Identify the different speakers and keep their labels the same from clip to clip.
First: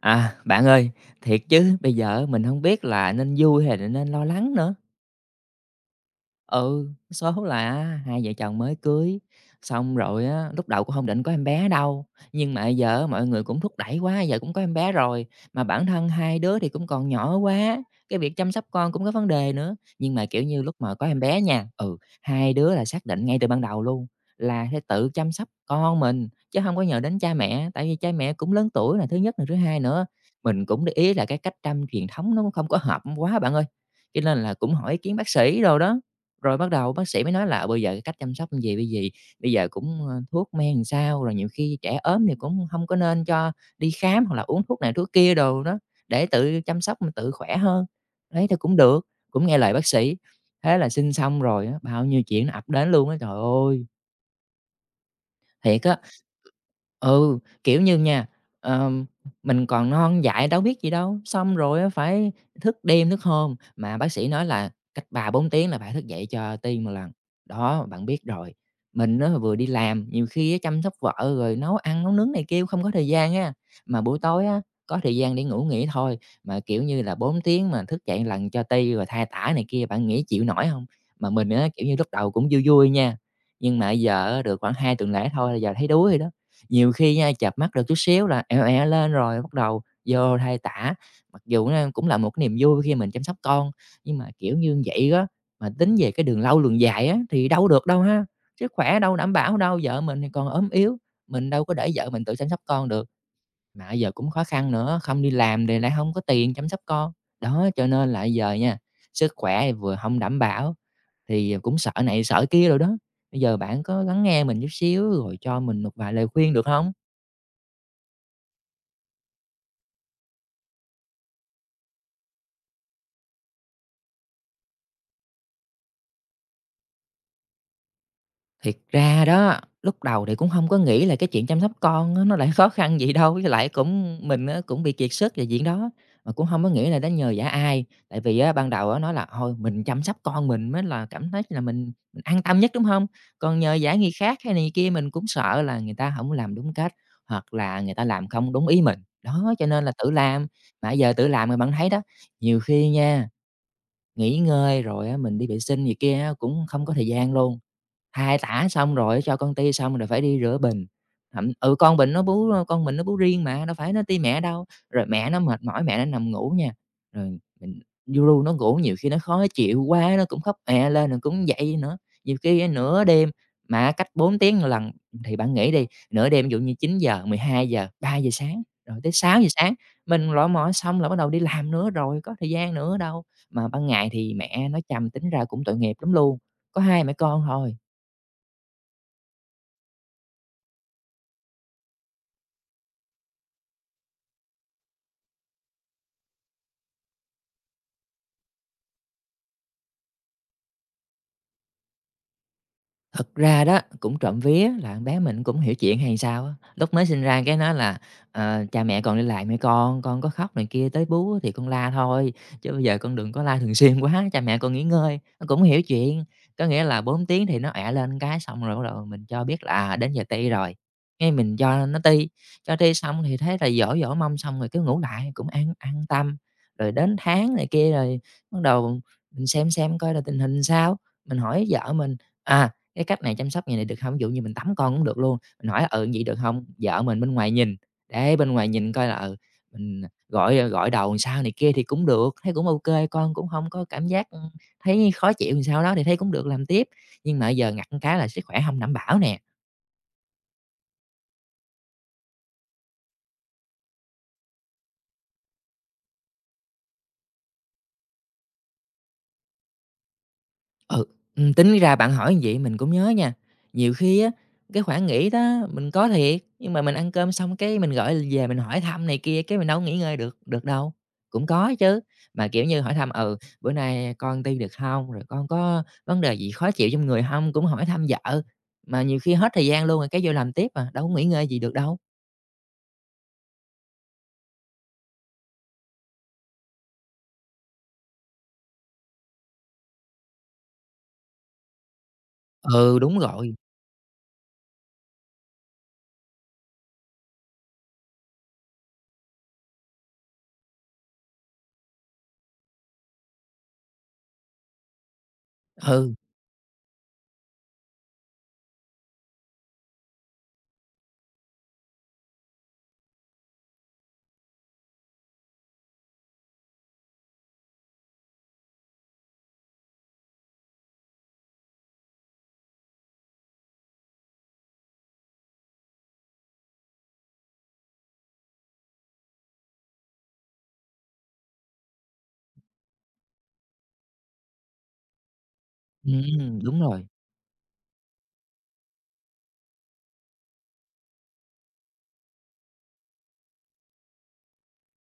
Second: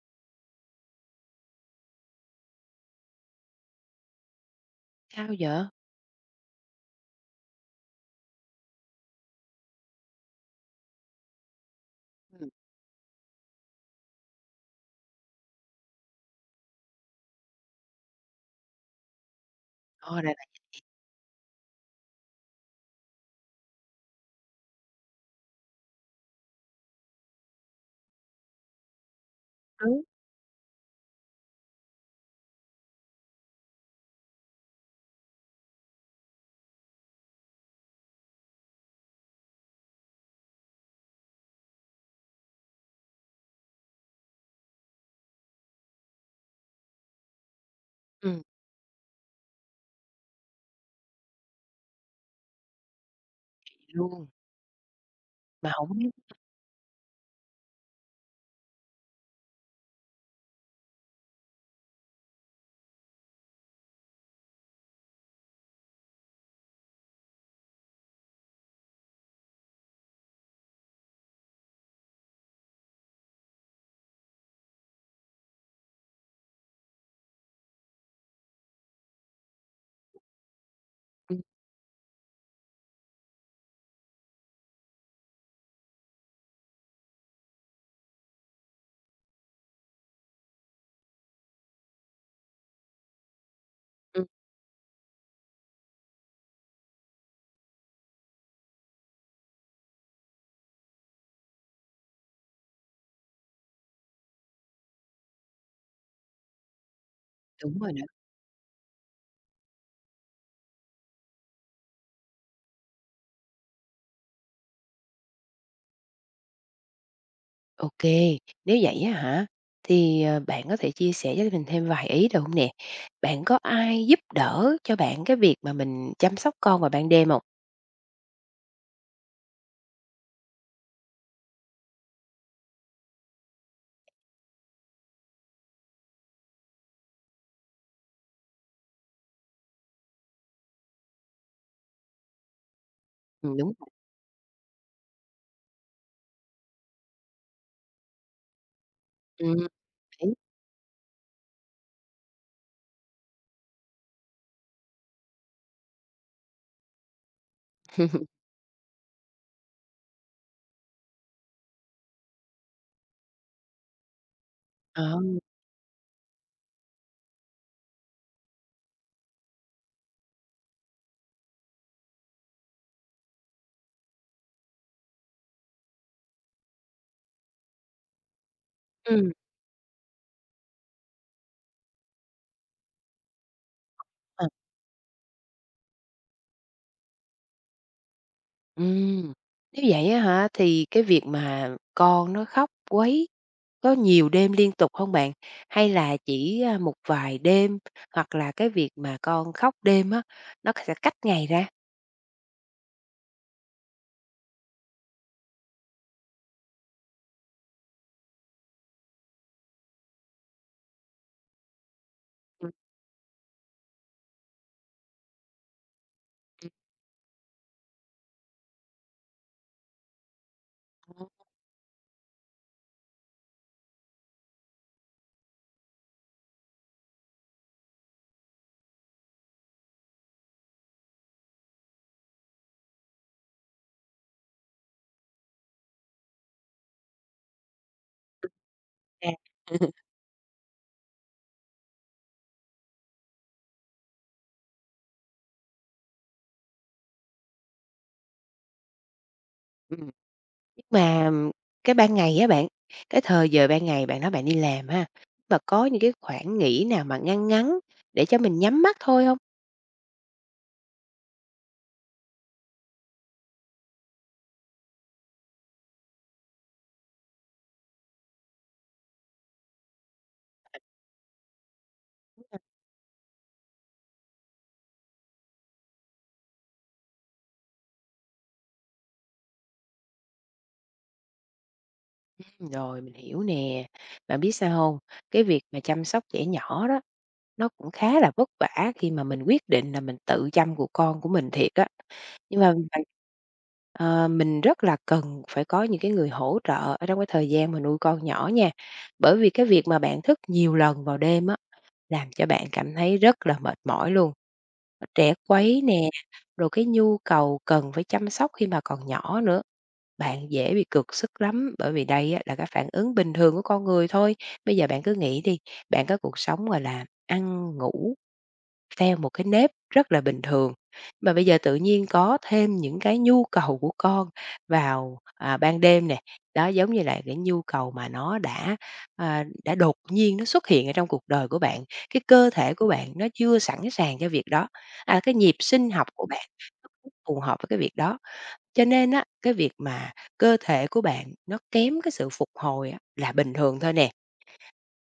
Speaker 1: À, bạn ơi, thiệt chứ, bây giờ mình không biết là nên vui hay là nên lo lắng nữa.
Speaker 2: Sao vậy?
Speaker 1: Ừ, số là hai vợ chồng mới cưới, xong rồi á, lúc đầu cũng không định có em bé đâu,
Speaker 2: Ừm.
Speaker 1: nhưng mà giờ á mọi người cũng thúc đẩy quá, giờ cũng có em bé rồi, mà bản thân hai đứa thì cũng còn nhỏ quá, cái việc chăm sóc con cũng có vấn đề nữa. Nhưng
Speaker 2: Ờ,
Speaker 1: mà,
Speaker 2: là
Speaker 1: kiểu
Speaker 2: bạn
Speaker 1: như, lúc mà có em bé nha, ừ, hai đứa là xác định ngay từ ban đầu luôn là sẽ tự chăm sóc con mình, chứ không có nhờ đến cha mẹ, tại vì cha mẹ cũng lớn tuổi là thứ nhất, là thứ hai
Speaker 2: trước.
Speaker 1: nữa, mình cũng để ý là cái cách chăm truyền thống nó cũng không có hợp quá bạn ơi, cho nên là cũng hỏi ý kiến bác sĩ đồ đó. Rồi bắt đầu bác sĩ mới nói là bây giờ cái cách chăm sóc như vầy, bây gì, bây giờ cũng, ơ, thuốc men làm sao, rồi nhiều khi trẻ ốm thì cũng không có nên cho đi khám hoặc là uống thuốc này thuốc kia đồ đó, để tự chăm sóc mình tự khỏe hơn.
Speaker 2: Ừm,
Speaker 1: Đấy, thì cũng được, cũng nghe lời bác sĩ, thế là xin xong rồi á, bao nhiêu chuyện nó ập đến luôn á, trời ơi,
Speaker 2: vậy luôn, mà
Speaker 1: thiệt
Speaker 2: hổng
Speaker 1: á.
Speaker 2: biết.
Speaker 1: Ừ, kiểu như nha, ờm, mình còn non dại đâu biết gì đâu, xong rồi á phải thức đêm thức hôm, mà bác sĩ nói là cách 3 bốn tiếng là phải thức dậy cho tim một lần. Đó, bạn biết rồi, mình nó vừa đi làm, nhiều khi á chăm sóc vợ rồi nấu ăn nấu nướng này kia không có thời gian á, mà buổi tối á có thời gian để ngủ nghỉ thôi, mà, kiểu như là, 4 tiếng mà thức dậy lần cho ti rồi than tả này kia, bạn nghĩ chịu nổi không? Mà
Speaker 2: ừm,
Speaker 1: mình á, kiểu như, lúc đầu cũng vui vui nha, nhưng mà giờ á được khoảng 2 tuần lễ thôi là giờ thấy đuối rồi đó. Nhiều khi nha, chợp mắt được chút xíu là "èo ẹo" lên rồi bắt đầu vô thay tã. Mặc dù á cũng là một cái niềm vui khi mình chăm sóc con, nhưng
Speaker 2: ừm,
Speaker 1: mà, kiểu như vậy á, mà tính về cái đường lâu đường dài á thì đâu được đâu ha, sức khỏe đâu đảm bảo đâu, vợ mình thì còn ốm yếu, mình đâu có để vợ mình tự chăm sóc con được. Mà giờ cũng khó khăn nữa, không đi làm thì lại không có tiền chăm sóc con. Đó,
Speaker 2: Đúng
Speaker 1: cho
Speaker 2: rồi đó.
Speaker 1: nên là giờ nha, sức khỏe thì vừa không đảm bảo, thì cũng sợ này sợ kia rồi đó. Bây giờ bạn có lắng nghe mình chút xíu rồi cho mình một vài lời khuyên được không?
Speaker 2: Ô kê, nếu vậy á hả, thì, bạn có thể chia sẻ với mình thêm vài ý được hông nè? Bạn có ai giúp đỡ cho bạn cái việc mà mình chăm sóc con vào ban đêm hông?
Speaker 1: Thiệt ra đó, lúc đầu thì cũng không có nghĩ là cái chuyện chăm sóc con á nó lại khó khăn gì đâu, với lại cũng mình á cũng bị kiệt sức về chuyện đó, mà cũng không có nghĩ là đến nhờ vả ai. Tại vì á ban đầu á nói là "Thôi mình chăm sóc con mình mới là cảm thấy là mình an tâm nhất", đúng không? Còn
Speaker 2: Đúng
Speaker 1: nhờ
Speaker 2: rồi,
Speaker 1: vả người khác hay này kia mình cũng sợ là người ta không làm đúng cách, hoặc là người ta làm không đúng ý mình. Đó,
Speaker 2: ừm,
Speaker 1: cho nên là tự
Speaker 2: đấy.
Speaker 1: làm, mà giờ tự làm rồi bạn thấy đó, nhiều khi nha, nghỉ ngơi rồi á mình đi vệ sinh gì kia á cũng không có thời gian luôn. Hai tả xong rồi cho con ti xong rồi phải đi rửa bình. Thậm ừ, con bình nó bú, con mình nó bú riêng mà, đâu phải nó ti mẹ đâu. Rồi
Speaker 2: Ờ,
Speaker 1: mẹ nó mệt mỏi, mẹ nó nằm ngủ nha, rồi mình lu nó ngủ nhiều khi nó khó chịu quá nó cũng khóc "è" lên rồi cũng dậy nữa. Nhiều khi á nửa đêm mà cách 4 tiếng một lần thì bạn nghĩ đi, nửa đêm ví dụ như 9 giờ 12 giờ 3 giờ sáng, rồi tới
Speaker 2: ừm,
Speaker 1: 6 giờ sáng, mình lọ mọ xong là bắt đầu đi làm nữa rồi, có thời gian nữa đâu. Mà ban ngày thì
Speaker 2: ờ,
Speaker 1: mẹ nó trầm tính ra cũng tội nghiệp lắm luôn, có hai mẹ con thôi.
Speaker 2: ừm. Nếu vậy á hả, thì cái việc mà con nó khóc quấy, có nhiều đêm liên tục không bạn? Hay là chỉ, một vài đêm, hoặc là cái việc mà con khóc đêm á, nó sẽ cách ngày ra?
Speaker 1: Thật ra đó, cũng trộm vía là con bé mình cũng hiểu chuyện hay sao á, lúc mới sinh ra cái nói là, ờ, "Cha mẹ còn đi làm hả con? Con có khóc này kia tới bú thì con la thôi,
Speaker 2: Ừm,
Speaker 1: chứ bây giờ con đừng có la thường xuyên quá, cha mẹ con nghỉ ngơi." Nó cũng hiểu chuyện, có nghĩa là 4 tiếng thì nó ẻ lên cái xong rồi bắt đầu mình cho biết là, à, đến giờ ti rồi, ngay mình cho nó ti, cho ti xong thì thấy là dỗ dỗ mông xong rồi cứ ngủ lại cũng an tâm. Rồi đến tháng này kia rồi bắt đầu mình xem coi là tình hình sao, mình hỏi vợ mình, à cái cách này chăm sóc vậy này được không? Ví dụ như mình tắm con cũng được luôn, mình hỏi là "Ừ, vậy được không?" Vợ mình bên ngoài nhìn, để bên ngoài nhìn coi là,
Speaker 2: à,
Speaker 1: ừ, mình gội, ờ, gội đầu làm sao này kia thì cũng được, thấy cũng ok, con cũng không có cảm giác, ừ, thấy khó chịu làm sao đó thì thấy cũng được làm tiếp. Nhưng mà giờ ngặt cái là sức khỏe không đảm bảo nè.
Speaker 2: ừm. Nhưng mà cái ban ngày á bạn, cái thời giờ ban ngày bạn nói bạn đi làm ha, mà có những cái khoảng nghỉ nào mà ngăn ngắn ngắn để cho mình nhắm mắt thôi không?
Speaker 1: Ừ, tính ra bạn hỏi như vậy mình cũng nhớ nha. Nhiều khi á, cái khoảng nghỉ đó mình có thiệt, nhưng mà mình ăn cơm xong cái mình gọi về mình hỏi thăm này kia, cái mình đâu có nghỉ ngơi được được đâu. Cũng có chứ, mà, kiểu như, hỏi thăm, ừ, "Bữa nay con đi được không?" Rồi "Con có vấn đề gì khó chịu trong người không?" Cũng hỏi thăm vợ, mà nhiều khi hết thời gian luôn rồi cái vô làm tiếp à, đâu có nghỉ ngơi gì được đâu.
Speaker 2: Rồi, mình hiểu nè. Bạn biết sao không? Cái việc mà chăm sóc trẻ nhỏ đó, nó cũng khá là vất vả khi mà mình quyết định là mình tự chăm của con của mình thiệt á. Nhưng mà
Speaker 1: Ừ,
Speaker 2: bạn,
Speaker 1: đúng rồi,
Speaker 2: mình rất là cần phải có những cái người hỗ trợ ở trong cái thời gian mà nuôi con nhỏ nha. Bởi vì cái việc mà bạn thức nhiều lần vào đêm á, làm cho bạn cảm thấy rất là mệt mỏi luôn, trẻ quấy nè,
Speaker 1: ừ,
Speaker 2: rồi cái nhu cầu cần phải chăm sóc khi mà còn nhỏ nữa. Bạn dễ bị cực sức lắm, bởi vì đây á, là cái phản ứng bình thường của con người thôi. Bây giờ bạn cứ nghĩ đi, bạn có cuộc sống, gọi là, ăn, ngủ theo một cái nếp rất là bình thường. Mà bây giờ tự nhiên có thêm những cái nhu cầu của con vào, ban đêm nè, đó, giống như là cái nhu cầu mà nó đã, đã đột nhiên nó xuất hiện ở trong cuộc đời của bạn, cái cơ thể của bạn nó chưa sẵn sàng cho việc đó, cái nhịp sinh học của bạn
Speaker 1: đúng
Speaker 2: nó
Speaker 1: rồi.
Speaker 2: không phù hợp với cái việc đó. Cho nên á, cái việc mà cơ thể của bạn nó kém cái sự phục hồi á là bình thường thôi nè.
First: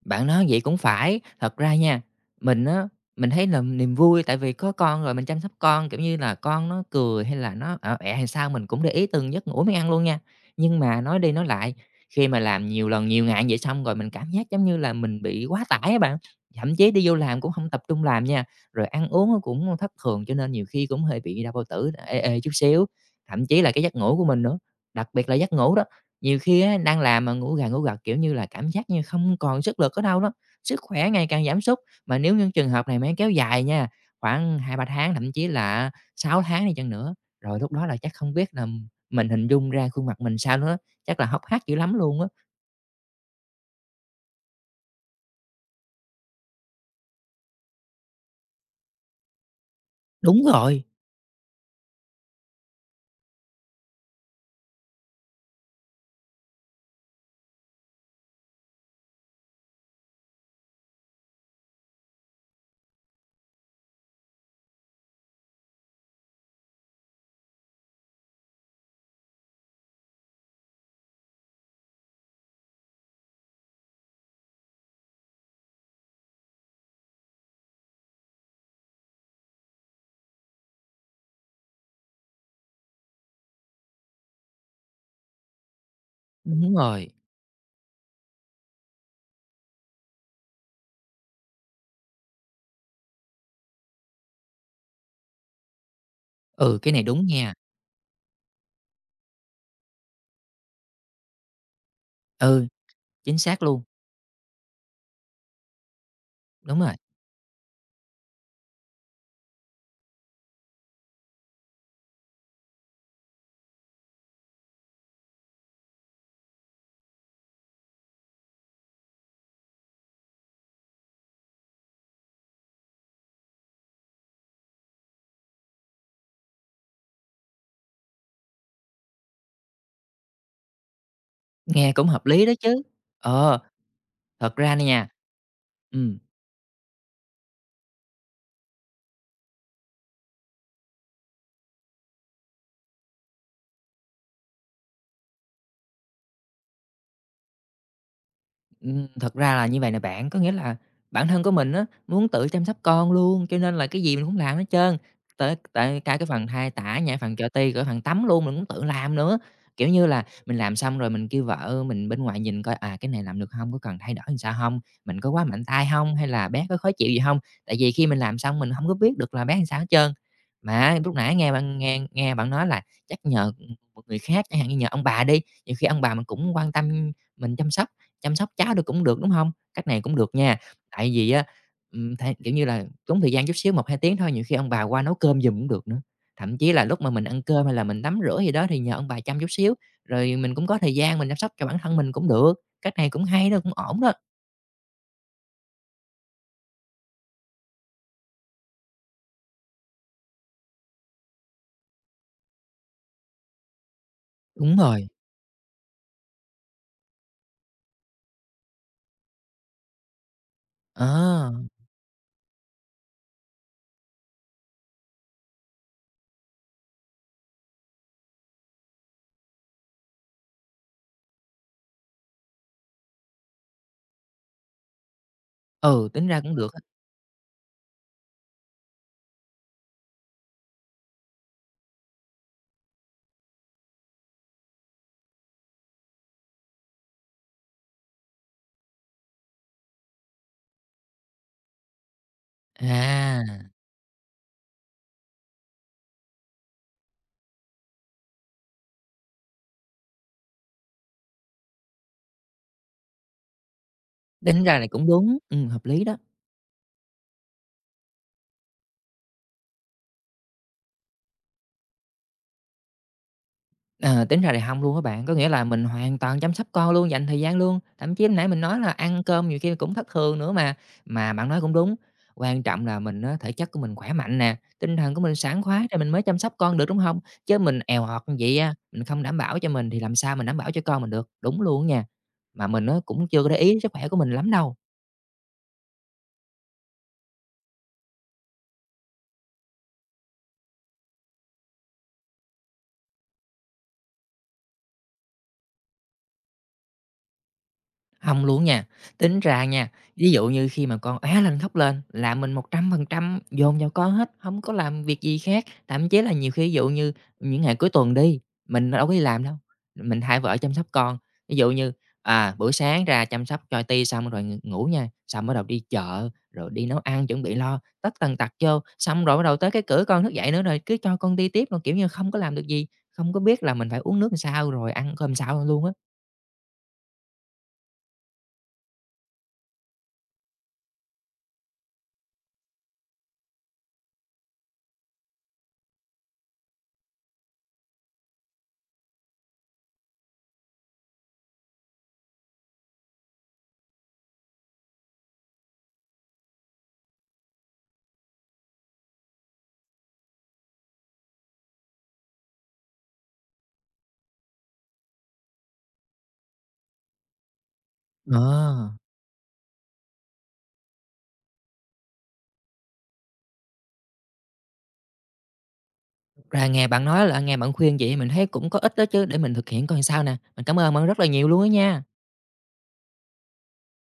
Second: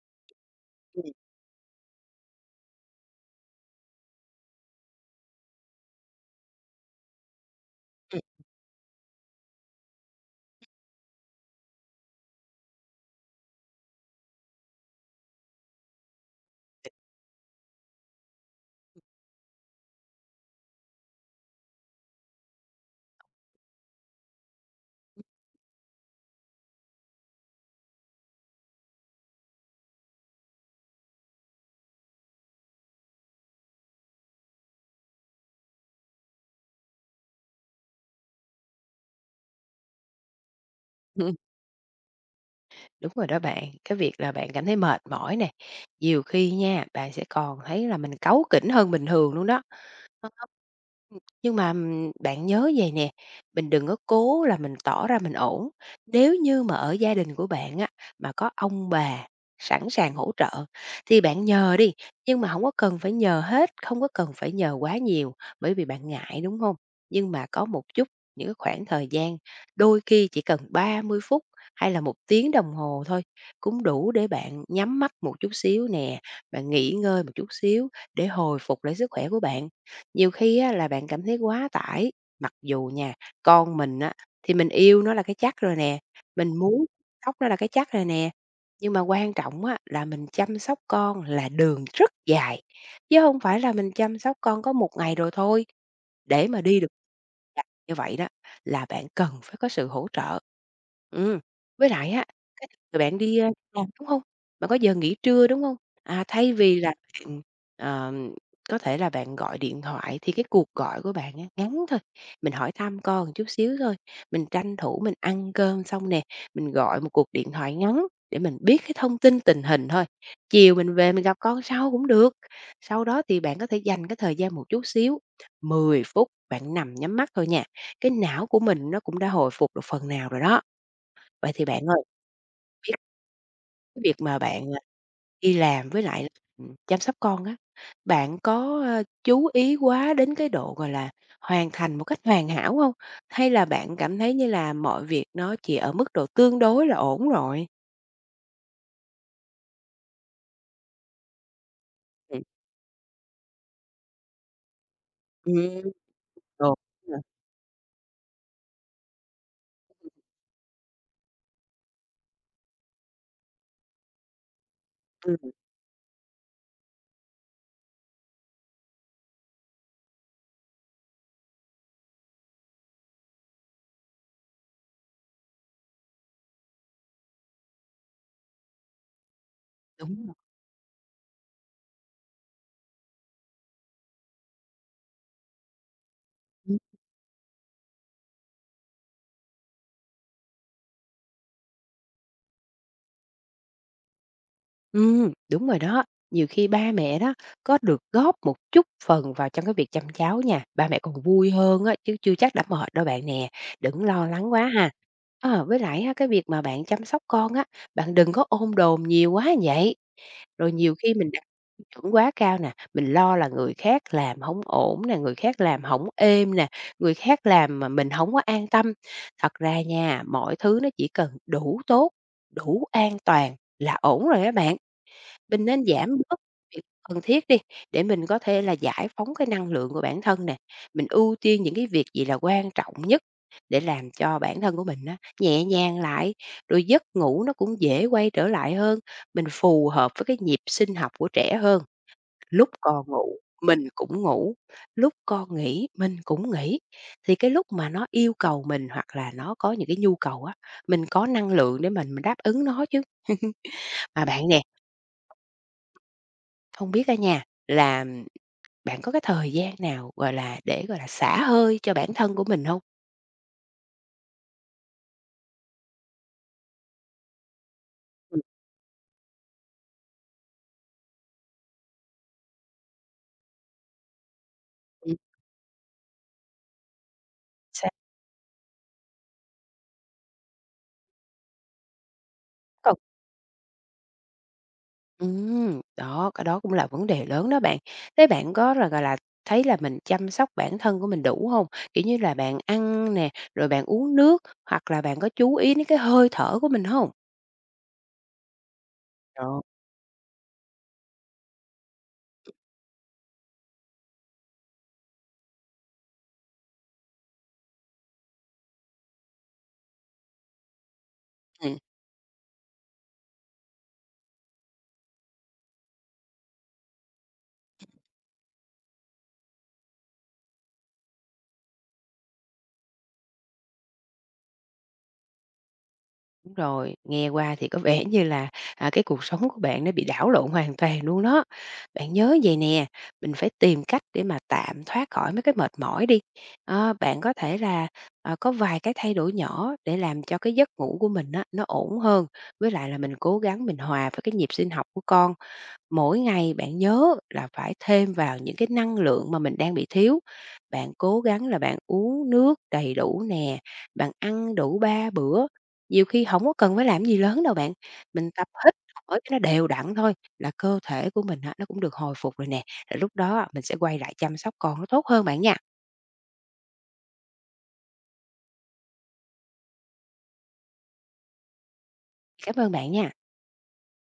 Speaker 1: Bạn nói vậy cũng
Speaker 2: Ừm,
Speaker 1: phải, thật ra nha, mình á, mình thấy là niềm vui tại vì có con rồi mình chăm sóc con, kiểu như là, con nó cười hay là nó ở ẻ hay sao mình cũng để ý từng giấc ngủ mới ăn luôn nha. Nhưng mà nói đi nói lại, khi mà làm nhiều lần, nhiều ngày vậy xong rồi mình cảm giác giống như là mình bị quá tải á bạn, thậm chí đi vô làm cũng không tập trung làm nha, rồi ăn uống nó cũng thất thường cho nên nhiều khi cũng hơi bị đau bao tử, ê ê chút xíu, thậm chí là cái giấc ngủ của mình nữa, đặc biệt là giấc ngủ đó nhiều khi á, đang làm mà ngủ gà ngủ gật, kiểu như là, cảm giác như không còn sức lực ở đâu đó, sức khỏe ngày càng giảm sút. Mà nếu những trường hợp này mà kéo dài nha, khoảng 2 3 tháng, thậm chí là 6 tháng đi chăng nữa, rồi lúc đó là chắc không biết là mình hình dung ra khuôn mặt mình sao nữa, chắc là hốc hác dữ lắm luôn á.
Speaker 2: đúng rồi đó bạn, cái việc là bạn cảm thấy mệt mỏi nè, nhiều khi nha, bạn sẽ còn thấy là mình cáu kỉnh hơn bình thường luôn đó. Ờ.
Speaker 1: Đúng
Speaker 2: Ờ.
Speaker 1: rồi,
Speaker 2: Nhưng mà, bạn nhớ vậy nè, mình đừng có cố là mình tỏ ra mình ổn. Nếu như mà ở gia đình của bạn á, mà có ông bà sẵn sàng hỗ trợ thì bạn nhờ đi, nhưng mà không có cần phải nhờ hết, không có cần phải nhờ quá nhiều, bởi vì bạn ngại, đúng không? Nhưng mà có một chút, những cái khoảng thời gian, đôi khi chỉ cần 30 phút hay là một tiếng đồng hồ thôi, cũng đủ để bạn nhắm mắt một chút xíu nè, bạn nghỉ ngơi một chút xíu để hồi phục lại sức khỏe của bạn. Nhiều khi á là bạn cảm thấy quá tải, mặc dù nha, con mình á, thì mình yêu nó là cái chắc rồi nè, mình
Speaker 1: đúng
Speaker 2: muốn
Speaker 1: rồi,
Speaker 2: sóc nó là cái chắc rồi nè, nhưng mà quan trọng á là mình chăm sóc con là đường rất dài, chứ không phải là mình chăm sóc con có một ngày rồi thôi. Để mà
Speaker 1: ừ,
Speaker 2: đi được
Speaker 1: cái này đúng nha,
Speaker 2: chặt như vậy đó là bạn cần phải có sự hỗ trợ. Ừm, với lại á,
Speaker 1: ừ,
Speaker 2: cái rồi bạn
Speaker 1: chính
Speaker 2: đi,
Speaker 1: xác luôn,
Speaker 2: làm, đúng không? Bạn có giờ nghỉ trưa, đúng không? À, thay
Speaker 1: đúng
Speaker 2: vì
Speaker 1: rồi,
Speaker 2: là bạn, ờ, có thể là bạn gọi điện thoại thì cái cuộc gọi của bạn á, ngắn thôi, mình hỏi thăm con một chút xíu thôi, mình tranh thủ mình ăn cơm xong nè, mình gọi một cuộc điện thoại ngắn để mình biết cái thông tin tình hình thôi. Chiều mình về mình gặp con sau cũng được. Sau đó thì bạn có thể dành cái thời gian một chút xíu, 10 phút bạn nằm nhắm mắt thôi nha. Cái não của mình nó cũng đã hồi phục được phần nào rồi đó. Vậy thì bạn
Speaker 1: nghe
Speaker 2: ơi,
Speaker 1: cũng hợp lý đó chứ. Ờ,
Speaker 2: cái việc mà
Speaker 1: thật
Speaker 2: bạn,
Speaker 1: ra nè nha
Speaker 2: đi làm với
Speaker 1: ừm.
Speaker 2: lại, chăm sóc con á, bạn có, chú ý quá đến cái độ, gọi là, hoàn thành một cách hoàn hảo không? Hay là bạn cảm thấy như là mọi việc nó chỉ ở mức độ tương đối là ổn rồi?
Speaker 1: Thật ra là như vậy nè bạn, có nghĩa là bản thân của mình á, muốn
Speaker 2: Ừm,
Speaker 1: tự chăm sóc con luôn, cho nên là cái gì mình cũng làm hết trơn, tới
Speaker 2: ừm,
Speaker 1: tại cả cái phần thay
Speaker 2: đúng
Speaker 1: tã, nhã
Speaker 2: rồi.
Speaker 1: phần cho ti, cả phần tắm luôn mình cũng tự làm nữa. Kiểu như là, mình làm xong rồi mình kêu vợ mình bên ngoài nhìn coi, à, cái này làm được không có cần thay đổi làm sao không mình có quá
Speaker 2: Ừm,
Speaker 1: mạnh tay không hay là bé có khó chịu gì không? Tại vì khi mình làm xong mình không có biết được là bé làm sao hết trơn. Mà lúc nãy nghe bạn nói là chắc nhờ, một người khác, chẳng hạn như nhờ ông bà đi, nhiều khi ông bà mình cũng quan tâm mình chăm sóc cháu được cũng được, đúng không? Cách này cũng
Speaker 2: đúng
Speaker 1: được
Speaker 2: rồi.
Speaker 1: nha, tại vì á, thay kiểu như là, tốn thời gian chút xíu 1 2 tiếng thôi, nhiều khi ông bà qua nấu cơm giùm cũng được nữa. Thậm chí là lúc mà mình ăn cơm hay là mình tắm rửa gì đó thì nhờ ông bà chăm chút xíu, rồi mình cũng có thời gian mình chăm sóc cho bản thân mình cũng được. Cách này cũng hay đó, cũng ổn đó.
Speaker 2: Ừ, đúng rồi đó. Nhiều khi ba mẹ đó có được góp một chút phần vào trong cái việc chăm cháu nha, ba mẹ còn vui hơn á, chứ chưa chắc đã mệt đâu bạn nè, đừng lo lắng quá
Speaker 1: Đúng
Speaker 2: ha.
Speaker 1: rồi,
Speaker 2: Ờ, với lại á, cái việc mà bạn chăm sóc con á, bạn đừng có ôm đồm nhiều quá vậy. Rồi nhiều khi mình đặt
Speaker 1: ờ,
Speaker 2: tiêu chuẩn quá cao nè, mình lo là người khác làm không ổn nè, người khác làm không êm nè, người khác làm mà mình không có an tâm. Thật ra nha, mọi thứ nó chỉ cần đủ tốt, đủ an toàn là ổn rồi các bạn. Mình nên
Speaker 1: ừ,
Speaker 2: giảm
Speaker 1: tính
Speaker 2: bớt
Speaker 1: ra cũng được á.
Speaker 2: việc cần thiết đi, để mình có thể là giải phóng cái năng lượng của bản thân nè. Mình ưu tiên những cái việc gì là quan trọng nhất để làm cho bản thân của mình á, nhẹ nhàng lại, rồi giấc ngủ nó cũng dễ quay trở lại hơn. Mình phù hợp với cái nhịp sinh học của trẻ hơn, lúc con ngủ
Speaker 1: À,
Speaker 2: mình cũng ngủ, lúc con nghỉ mình cũng nghỉ. Thì cái lúc mà nó yêu cầu mình hoặc là nó có những cái nhu cầu á, mình có năng lượng để mình đáp ứng nó chứ. Mà bạn nè,
Speaker 1: tính ra này cũng đúng, hợp lý đó.
Speaker 2: không biết á nhà là bạn có cái thời gian nào, gọi là, để, gọi là, xả hơi cho bản thân của mình không?
Speaker 1: Ờ, tính ra thì hông luôn á bạn, có nghĩa là mình hoàn toàn chăm sóc con luôn, dành thời gian luôn, thậm chí
Speaker 2: Ừm,
Speaker 1: nãy mình nói là ăn cơm nhiều khi cũng thất thường nữa mà. Mà bạn nói cũng đúng, quan trọng là mình á, thể chất của mình khỏe mạnh nè, tinh thần
Speaker 2: ừm,
Speaker 1: của mình sảng khoái rồi mình mới chăm sóc con được, đúng hông? Chứ mình
Speaker 2: xác.
Speaker 1: èo ọt như vậy á, mình không đảm bảo cho mình thì làm sao mình đảm bảo cho con mình được, đúng luôn á nha. Mà mình á,
Speaker 2: Còn
Speaker 1: cũng chưa có để ý sức khỏe của mình lắm đâu.
Speaker 2: đó, cái đó cũng là vấn đề lớn đó bạn. Thế bạn có là, gọi là, thấy là mình chăm sóc bản thân của mình đủ không? Kiểu như là bạn ăn nè, rồi bạn uống nước, hoặc là bạn có chú ý đến cái hơi thở của mình không?
Speaker 1: Không luôn nha. Tính
Speaker 2: Đó.
Speaker 1: ra nha, ví dụ như khi mà con óe lên khóc lên là mình 100% dồn vào con hết, không có làm việc gì khác. Thậm chí là nhiều khi ví dụ như những ngày cuối tuần đi, mình đâu có đi làm đâu, mình hai vợ chăm sóc con. Ví dụ như, à, buổi sáng ra chăm sóc cho ti xong rồi ng ngủ nha, xong bắt đầu đi chợ, rồi đi nấu ăn chuẩn bị lo tất tần tật vô, xong rồi bắt đầu tới cái cửa con thức dậy nữa rồi cứ cho con đi tiếp luôn, kiểu như, không có làm được gì, không có biết là mình phải uống nước làm sao rồi ăn cơm sao luôn á.
Speaker 2: Đúng rồi, nghe qua thì có vẻ như là, cái cuộc sống của bạn nó bị đảo lộn hoàn toàn luôn đó. Bạn nhớ vầy nè, mình phải tìm cách để mà tạm thoát khỏi mấy cái mệt mỏi đi. Ờ, bạn có thể là, ờ, có vài cái thay đổi nhỏ để làm cho cái giấc ngủ của mình á, nó ổn hơn, với lại là mình cố gắng mình hòa với cái nhịp sinh học của con. Mỗi ngày bạn nhớ là phải thêm vào những cái năng lượng mà mình đang bị thiếu. Bạn cố gắng là bạn uống nước đầy đủ nè, bạn ăn đủ 3 bữa, nhiều khi không có cần phải làm gì lớn đâu bạn. Mình tập hít
Speaker 1: Ờ.
Speaker 2: thở cho nó đều đặn thôi là cơ thể của mình á, nó cũng được hồi phục rồi nè, rồi lúc đó á, mình sẽ quay lại chăm sóc con nó tốt hơn bạn nha.
Speaker 1: Ra nghe bạn nói là nghe bạn khuyên vậy mình thấy cũng có ích đó chứ, để mình thực hiện coi sao nè. Mình cảm ơn bạn rất là nhiều luôn á nha.
Speaker 2: Cảm ơn bạn nha.